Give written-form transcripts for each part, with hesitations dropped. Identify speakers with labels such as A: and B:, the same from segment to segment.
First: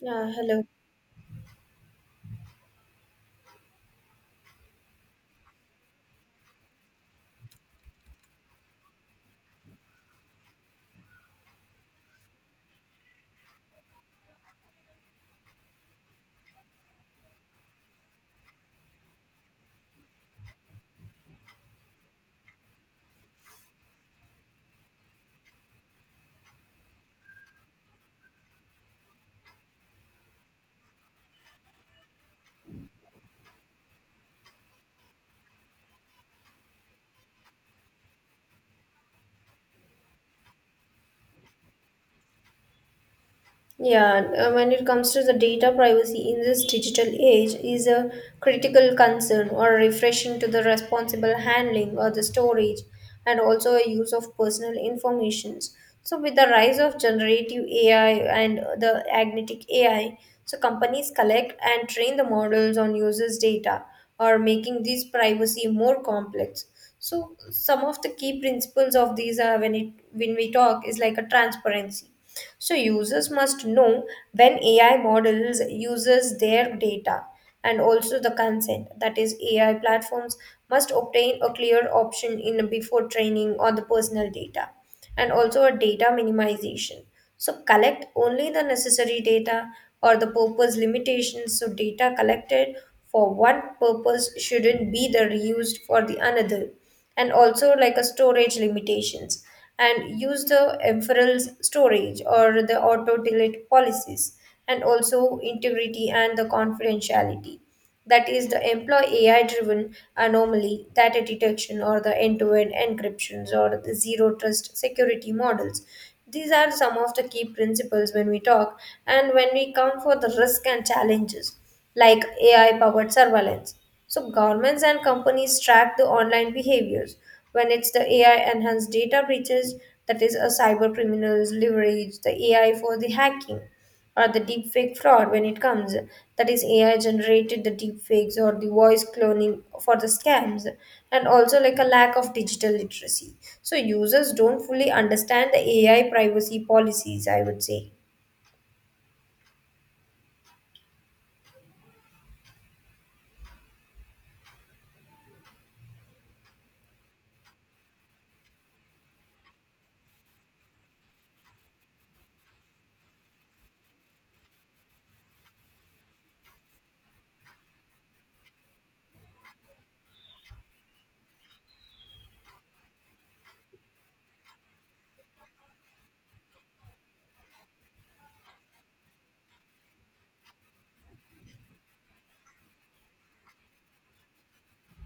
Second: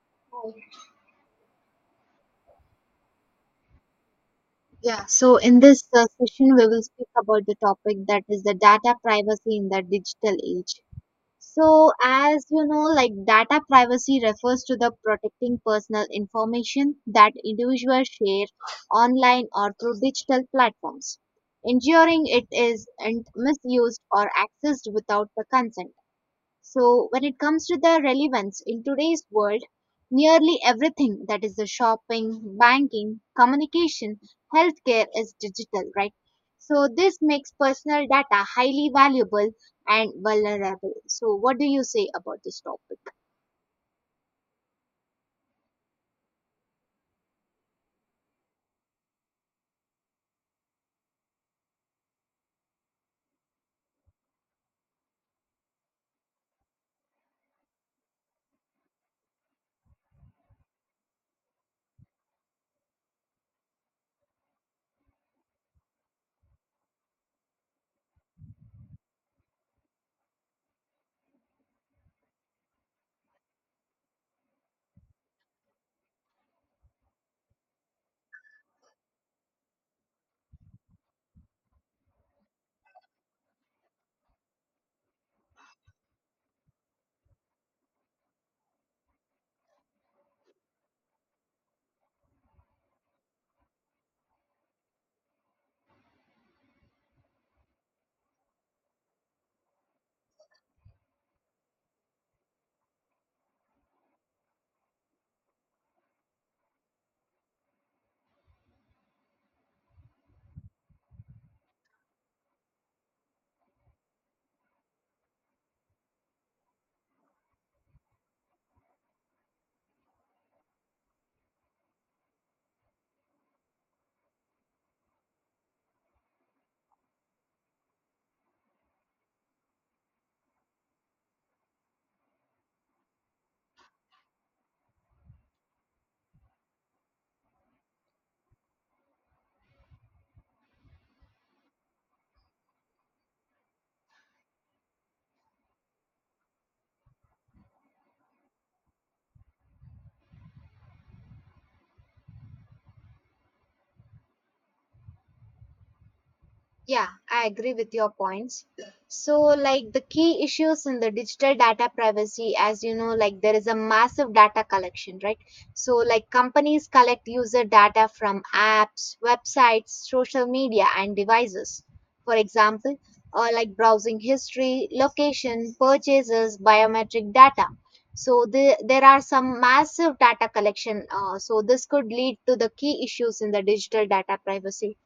A: Yeah, hello.
B: Yeah, so in this session, we will speak about the topic that is the data privacy in the digital age. So, as you know, like data privacy refers to the protecting personal information that individuals share online or through digital platforms, ensuring it is and misused or accessed without the consent. So, when it comes to the relevance in today's world, nearly everything that is the shopping, banking, communication, healthcare is digital, right? So, this makes personal data highly valuable and vulnerable. So, what do you say about this topic?
A: Yeah, when it comes to the data privacy in this digital age is a critical concern or refreshing to the responsible handling or the storage and also a use of personal informations. So with the rise of generative AI and the agnetic AI, so companies collect and train the models on users' data or making this privacy more complex. So some of the key principles of these are when we talk is like a transparency. So users must know when AI models uses their data and also the consent. That is, AI platforms must obtain a clear option in before training on the personal data and also a data minimization. So collect only the necessary data or the purpose limitations. So data collected for one purpose shouldn't be the reused for the another. And also like a storage limitations and use the inference storage or the auto delete policies and also integrity and the confidentiality. That is the employee AI driven anomaly, data detection, or the end to end encryptions, or the zero trust security models. These are some of the key principles when we talk, and when we come for the risk and challenges like AI powered surveillance. So, governments and companies track the online behaviors. When it's the AI enhanced data breaches, that is, a cyber criminals leverage the AI for the hacking or the deepfake fraud when it comes, that is AI generated the deepfakes or the voice cloning for the scams, and also like a lack of digital literacy, so users don't fully understand the AI privacy policies, I would say.
B: Yeah, I agree with your points. So, like the key issues in the digital data privacy, as you know, like there is a massive data collection, right? So, like companies collect user data from apps, websites, social media, and devices. For example, or like browsing history, location, purchases, biometric data. So, there are some massive data collection. So, this could lead to the key issues in the digital data privacy,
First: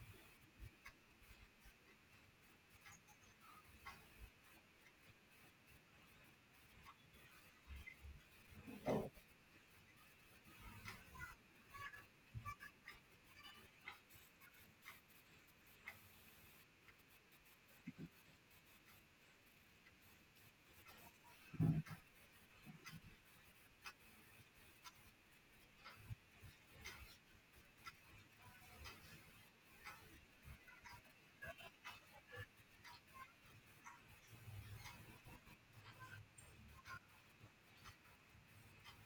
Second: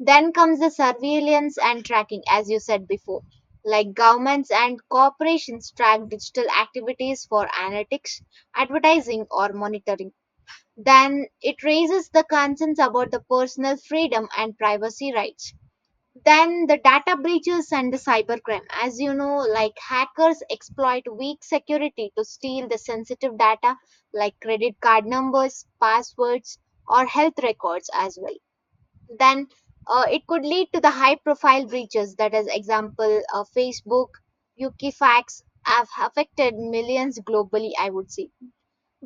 B: then comes the surveillance and tracking, as you said before. Like governments and corporations track digital activities for analytics, advertising, or monitoring. Then it raises the concerns about the personal freedom and privacy rights. Then the data breaches and the cybercrime. As you know, like hackers exploit weak security to steal the sensitive data like credit card numbers, passwords, or health records as well, then it could lead to the high profile breaches, that is example, facebook, wikifax, have affected millions globally, I would say.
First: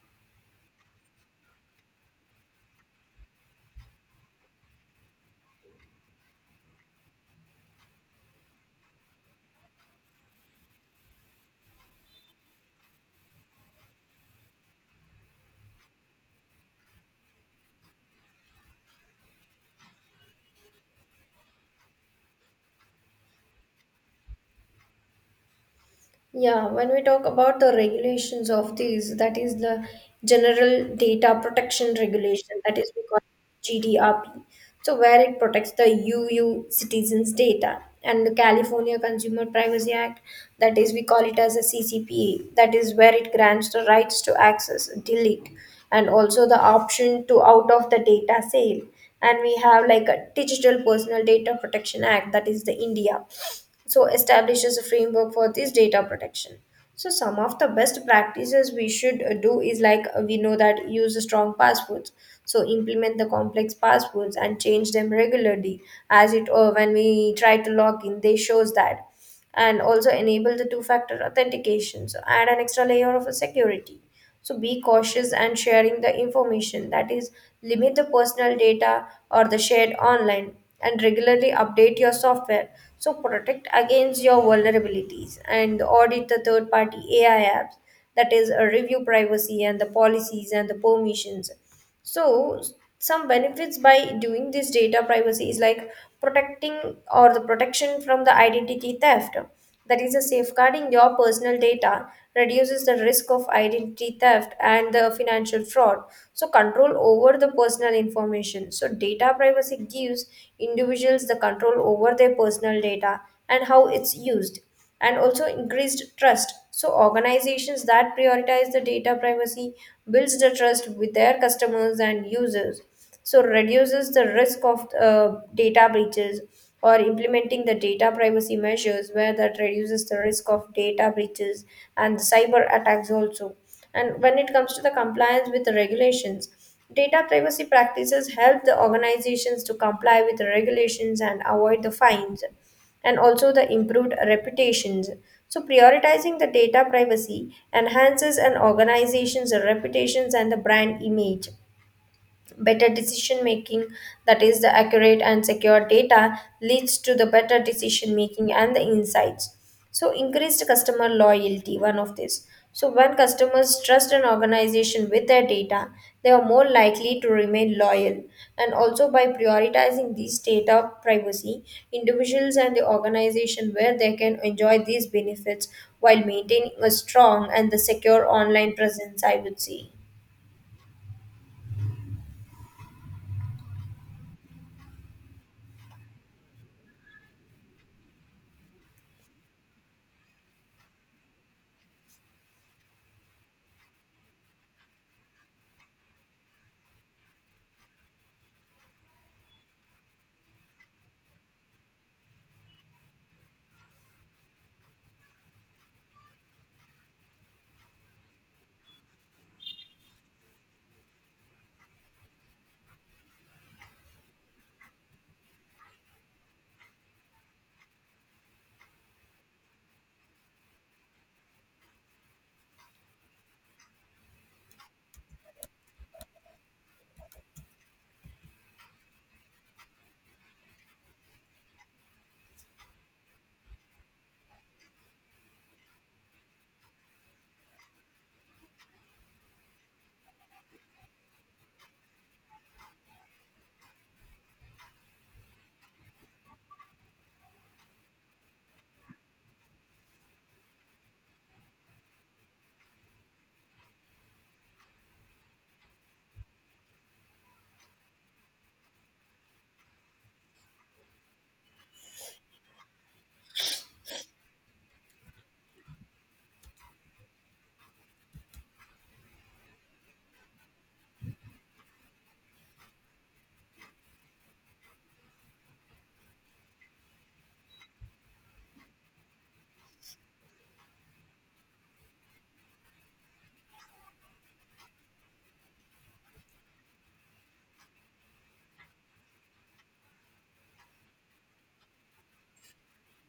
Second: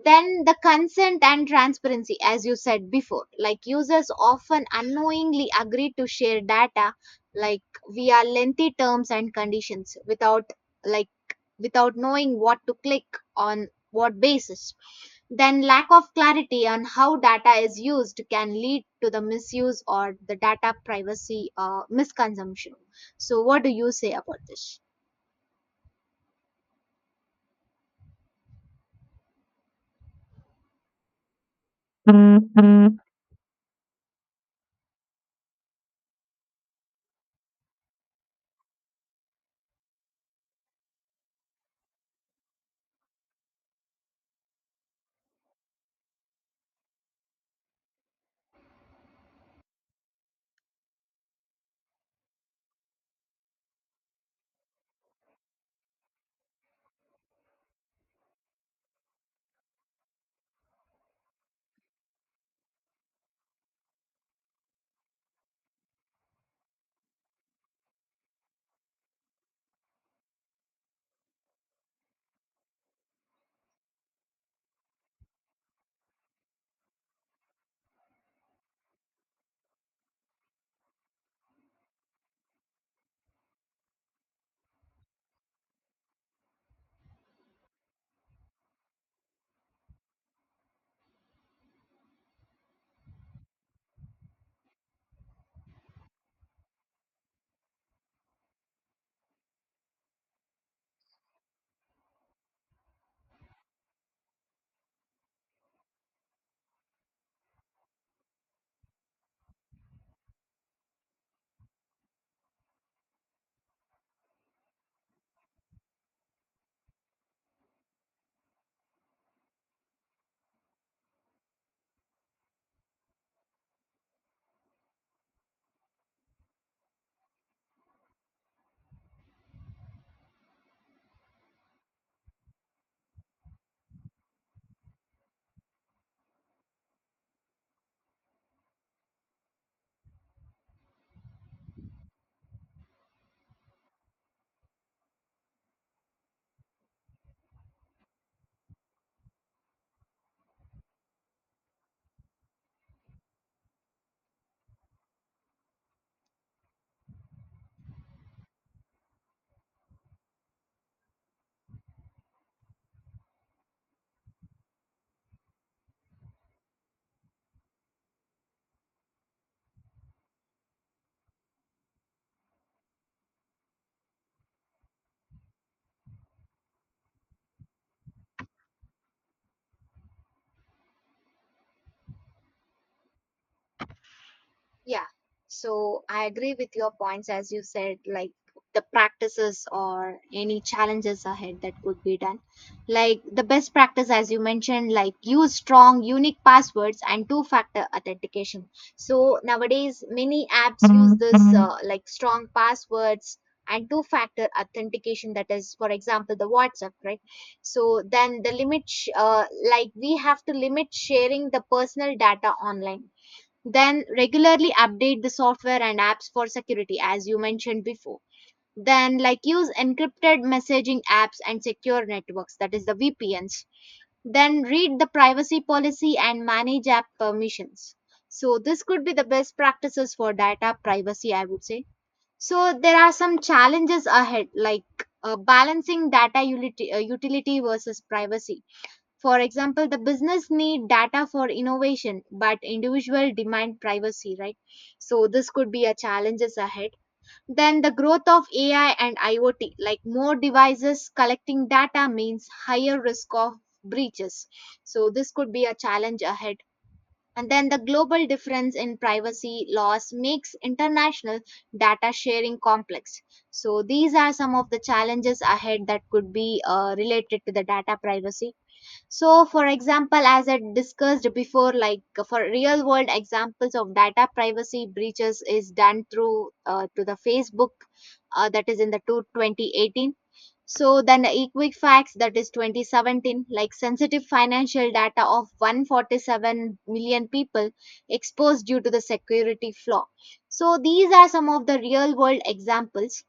B: Then the consent and transparency, as you said before, like users often unknowingly agree to share data, like via lengthy terms and conditions without, like, without knowing what to click on what basis. Then lack of clarity on how data is used can lead to the misuse or the data privacy misconsumption. So what do you say about this?
A: Yeah, when we talk about the regulations of these, that is the General Data Protection Regulation, that is we call GDRP. So where it protects the UU citizens' data and the California Consumer Privacy Act, that is we call it as a CCPA. That is where it grants the rights to access, delete, and also the option to out of the data sale. And we have like a Digital Personal Data Protection Act, that is the India, so establishes a framework for this data protection. So some of the best practices we should do is like, we know that use strong passwords, so implement the complex passwords and change them regularly as it or when we try to log in they shows that, and also enable the two factor authentication, so add an extra layer of security. So be cautious and sharing the information, that is limit the personal data or the shared online, and regularly update your software, so protect against your vulnerabilities, and audit the third party AI apps, that is review privacy and the policies and the permissions. So some benefits by doing this data privacy is like protecting or the protection from the identity theft. That is a safeguarding your personal data reduces the risk of identity theft and the financial fraud. So control over the personal information. So data privacy gives individuals the control over their personal data and how it's used, and also increased trust, so organizations that prioritize the data privacy builds the trust with their customers and users, so reduces the risk of data breaches or implementing the data privacy measures where that reduces the risk of data breaches and cyber attacks also. And when it comes to the compliance with the regulations, data privacy practices help the organizations to comply with the regulations and avoid the fines, and also the improved reputations. So, prioritizing the data privacy enhances an organization's reputations and the brand image. Better decision making, that is, the accurate and secure data, leads to the better decision making and the insights. So, increased customer loyalty, one of this. So, when customers trust an organization with their data, they are more likely to remain loyal. And also, by prioritizing these data privacy, individuals and the organization where they can enjoy these benefits while maintaining a strong and the secure online presence, I would say.
B: Yeah. So I agree with your points, as you said, like the practices or any challenges ahead that could be done. Like the best practice, as you mentioned, like use strong, unique passwords and two factor authentication. So nowadays, many apps use this like strong passwords and two factor authentication, that is for example the whatsapp, right? So then the limit like, we have to limit sharing the personal data online, then regularly update the software and apps for security, as you mentioned before. Then, like, use encrypted messaging apps and secure networks, that is the VPNs. Then, read the privacy policy and manage app permissions. So, this could be the best practices for data privacy, I would say. So, there are some challenges ahead, like balancing data utility versus privacy, for example, the business need data for innovation, but individual demand privacy, right? So this could be a challenges ahead. Then the growth of AI and IoT, like more devices collecting data means higher risk of breaches. So this could be a challenge ahead. And then the global difference in privacy laws makes international data sharing complex. So these are some of the challenges ahead that could be related to the data privacy. So, for example, as I discussed before, like for real world examples of data privacy breaches is done through to the Facebook, that is in the 2018. So then the Equifax that is 2017, like sensitive financial data of 147 million people exposed due to the security flaw. So these are some of the real world examples.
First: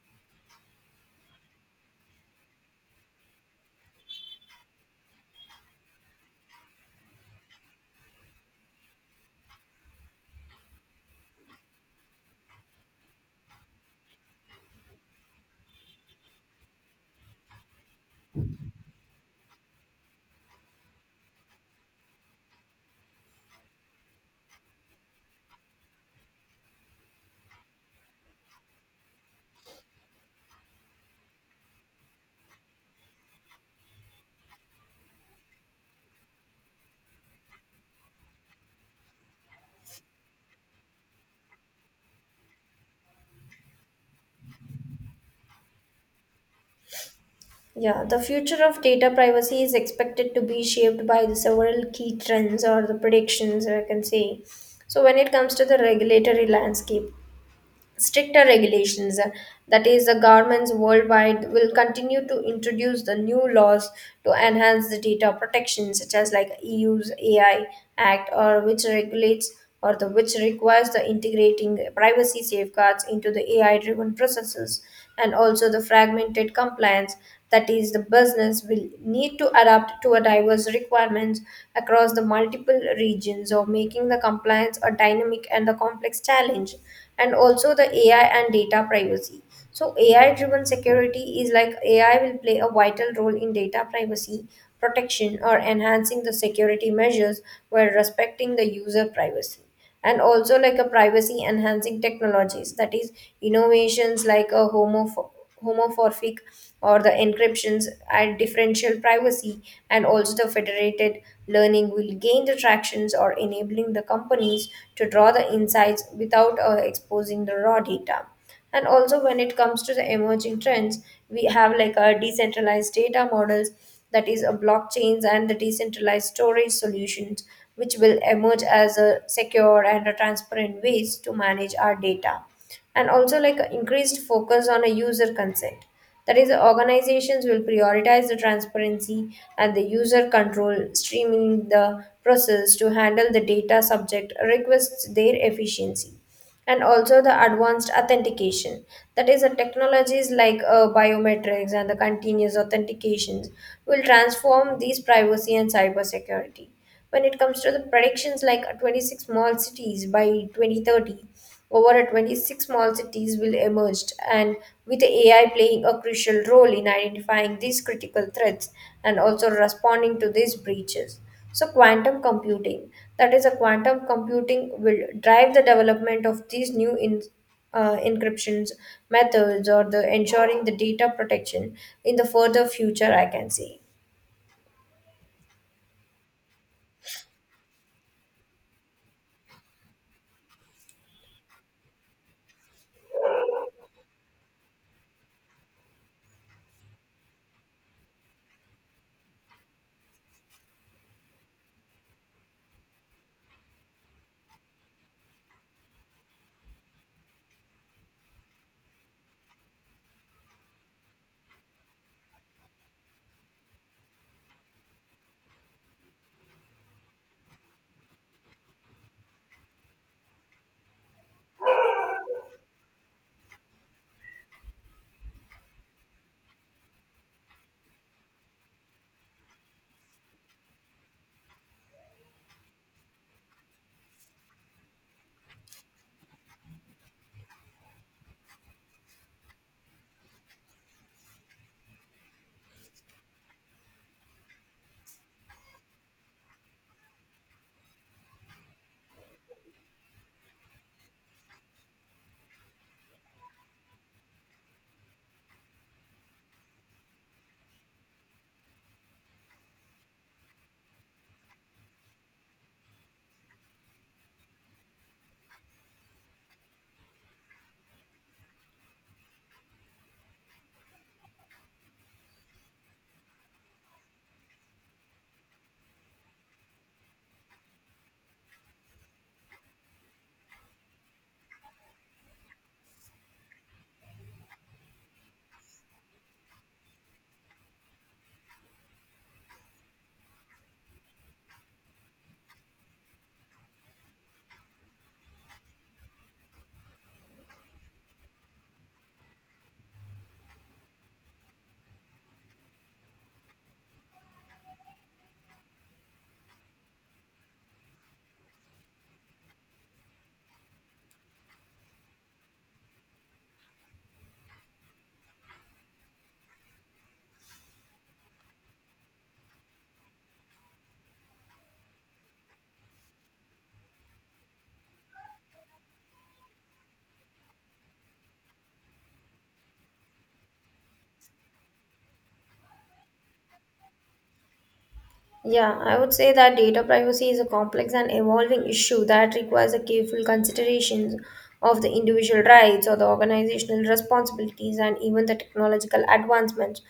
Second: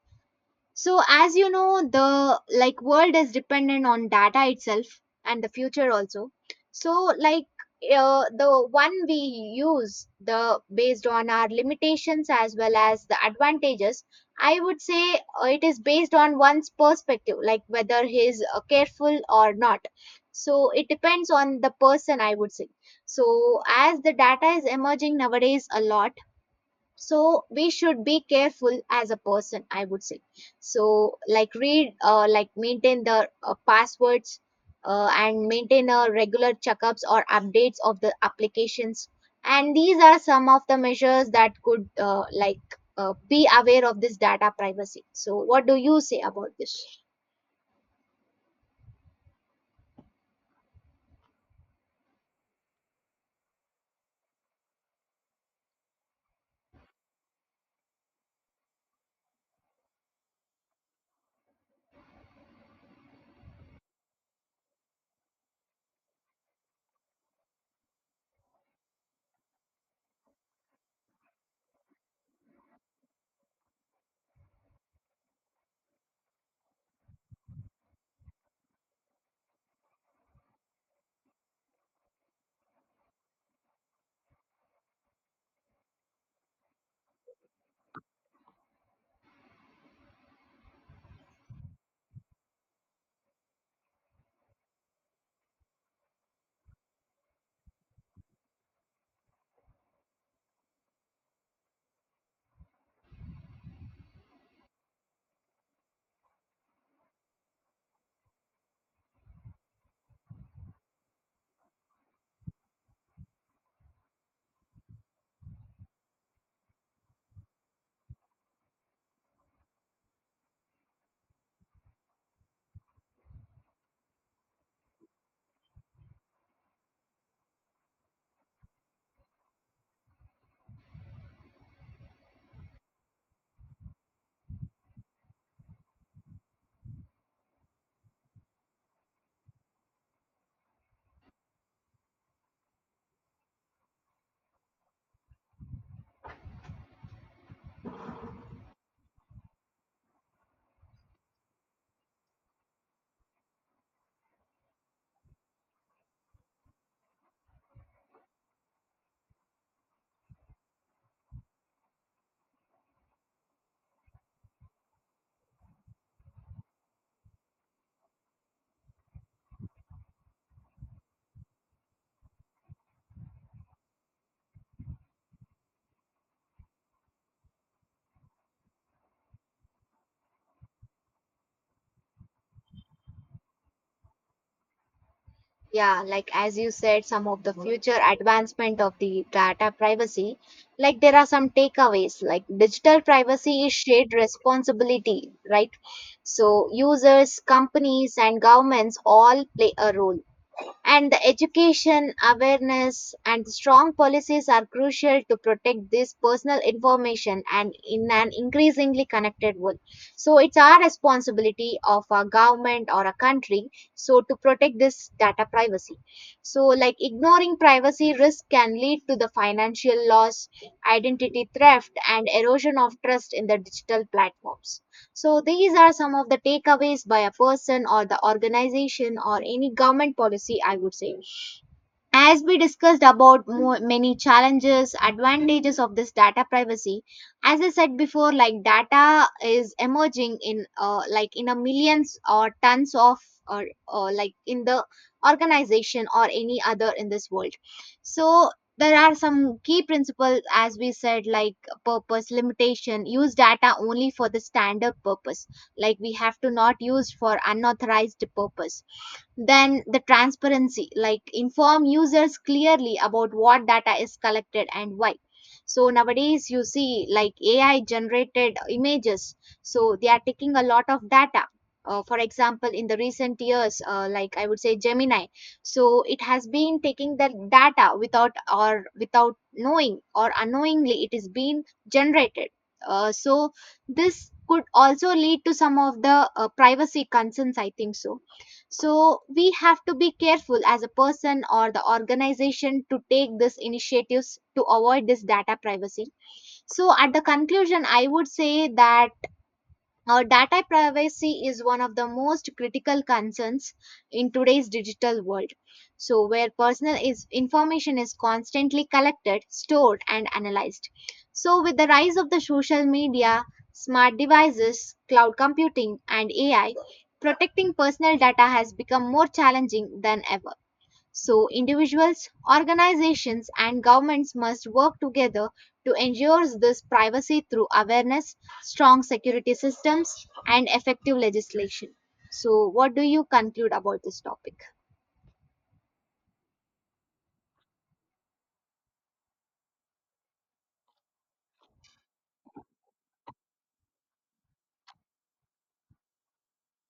B: So as you know, the like world is dependent on data itself and the future also. So like, the one we use the based on our limitations as well as the advantages, I would say, it is based on one's perspective, like whether he is careful or not, so it depends on the person, I would say. So as the data is emerging nowadays a lot, so we should be careful as a person, I would say. So like read, like maintain the passwords, and maintain regular checkups or updates of the applications, and these are some of the measures that could like be aware of this data privacy. So what do you say about this?
A: Yeah, the future of data privacy is expected to be shaped by the several key trends or the predictions, I can say. So, when it comes to the regulatory landscape, stricter regulations, that is, the governments worldwide will continue to introduce the new laws to enhance the data protection, such as like EU's AI Act, or which regulates or the which requires the integrating privacy safeguards into the AI-driven processes, and also the fragmented compliance, that is the business will need to adapt to a diverse requirements across the multiple regions or making the compliance a dynamic and a complex challenge. And also the AI and data privacy, so AI driven security is like AI will play a vital role in data privacy protection or enhancing the security measures while respecting the user privacy, and also like a privacy enhancing technologies, that is innovations like a homomorphic or the encryptions and differential privacy, and also the federated learning will gain the tractions or enabling the companies to draw the insights without exposing the raw data. And also when it comes to the emerging trends, we have like our decentralized data models, that is a blockchains and the decentralized storage solutions, which will emerge as a secure and a transparent ways to manage our data, and also like a increased focus on a user consent, that is the organizations will prioritize the transparency and the user control streaming the process to handle the data subject requests their efficiency, and also the advanced authentication, that is the technologies like biometrics and the continuous authentications will transform these privacy and cybersecurity. When it comes to the predictions, like 26 small cities by 2030, over at 26 small cities will emerge, and with AI playing a crucial role in identifying these critical threats and also responding to these breaches. So, quantum computing, that is, a quantum computing will drive the development of these new in, encryptions methods or the ensuring the data protection in the further future, I can say.
B: Yeah, like as you said, some of the Mhm. future advancement of the data privacy, like there are some takeaways, like digital privacy is shared responsibility, right? So users, companies, and governments all play a role, and the education, awareness, and strong policies are crucial to protect this personal information and in an increasingly connected world. So it's our responsibility of a government or a country so to protect this data privacy. So like ignoring privacy risk can lead to the financial loss, identity theft, and erosion of trust in the digital platforms. So these are some of the takeaways by a person or the organization or any government policy, I would say. As we discussed about many challenges, advantages of this data privacy, as I said before, like data is emerging in, like in a millions or tons of, or like in the organization or any other in this world. So there are some key principles as we said, like purpose limitation, use data only for the standard purpose, like we have to not use for unauthorized purpose. Then the transparency, like inform users clearly about what data is collected and why. So nowadays you see like AI generated images. So they are taking a lot of data. For example, in the recent years, like I would say Gemini, so it has been taking the data without or without knowing or unknowingly it is being generated. So this could also lead to some of the privacy concerns, I think so. So we have to be careful as a person or the organization to take these initiatives to avoid this data privacy. So at the conclusion, I would say that our data privacy is one of the most critical concerns in today's digital world. So, where personal is, information is constantly collected, stored, and analyzed. So, with the rise of the social media, smart devices, cloud computing, and AI, protecting personal data has become more challenging than ever. So, individuals, organizations, and governments must work together to ensure this privacy through awareness, strong security systems, and effective legislation. So, what do you conclude about this topic?
A: Yeah, I would say that data privacy is a complex and evolving issue that requires a careful consideration of the individual rights or the organizational responsibilities and even the technological advancements.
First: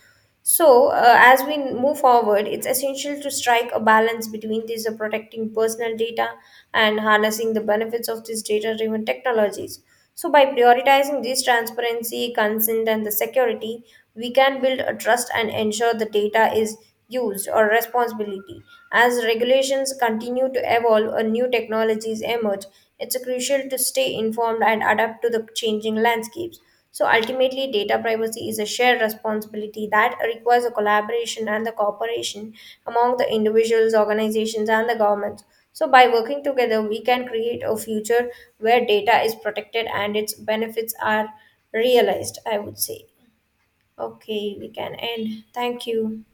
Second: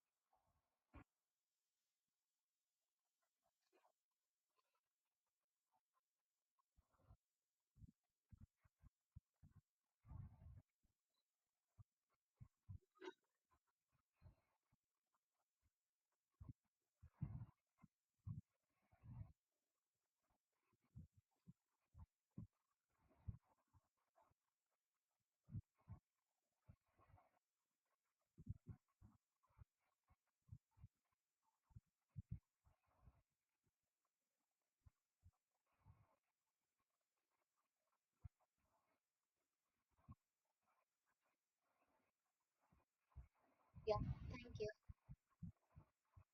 A: So, as we move forward, it's essential to strike a balance between this protecting personal data and harnessing the benefits of these data driven technologies. So, by prioritizing this transparency, consent, and the security, we can build a trust and ensure the data is used or responsibility. As regulations continue to evolve and new technologies emerge, it's crucial to stay informed and adapt to the changing landscapes. So ultimately, data privacy is a shared responsibility that requires a collaboration and the cooperation among the individuals, organizations, and the governments. So by working together, we can create a future where data is protected and its benefits are realized, I would say.
B: Yeah,
A: Okay,
B: thank
A: we
B: you.
A: can end. Thank you.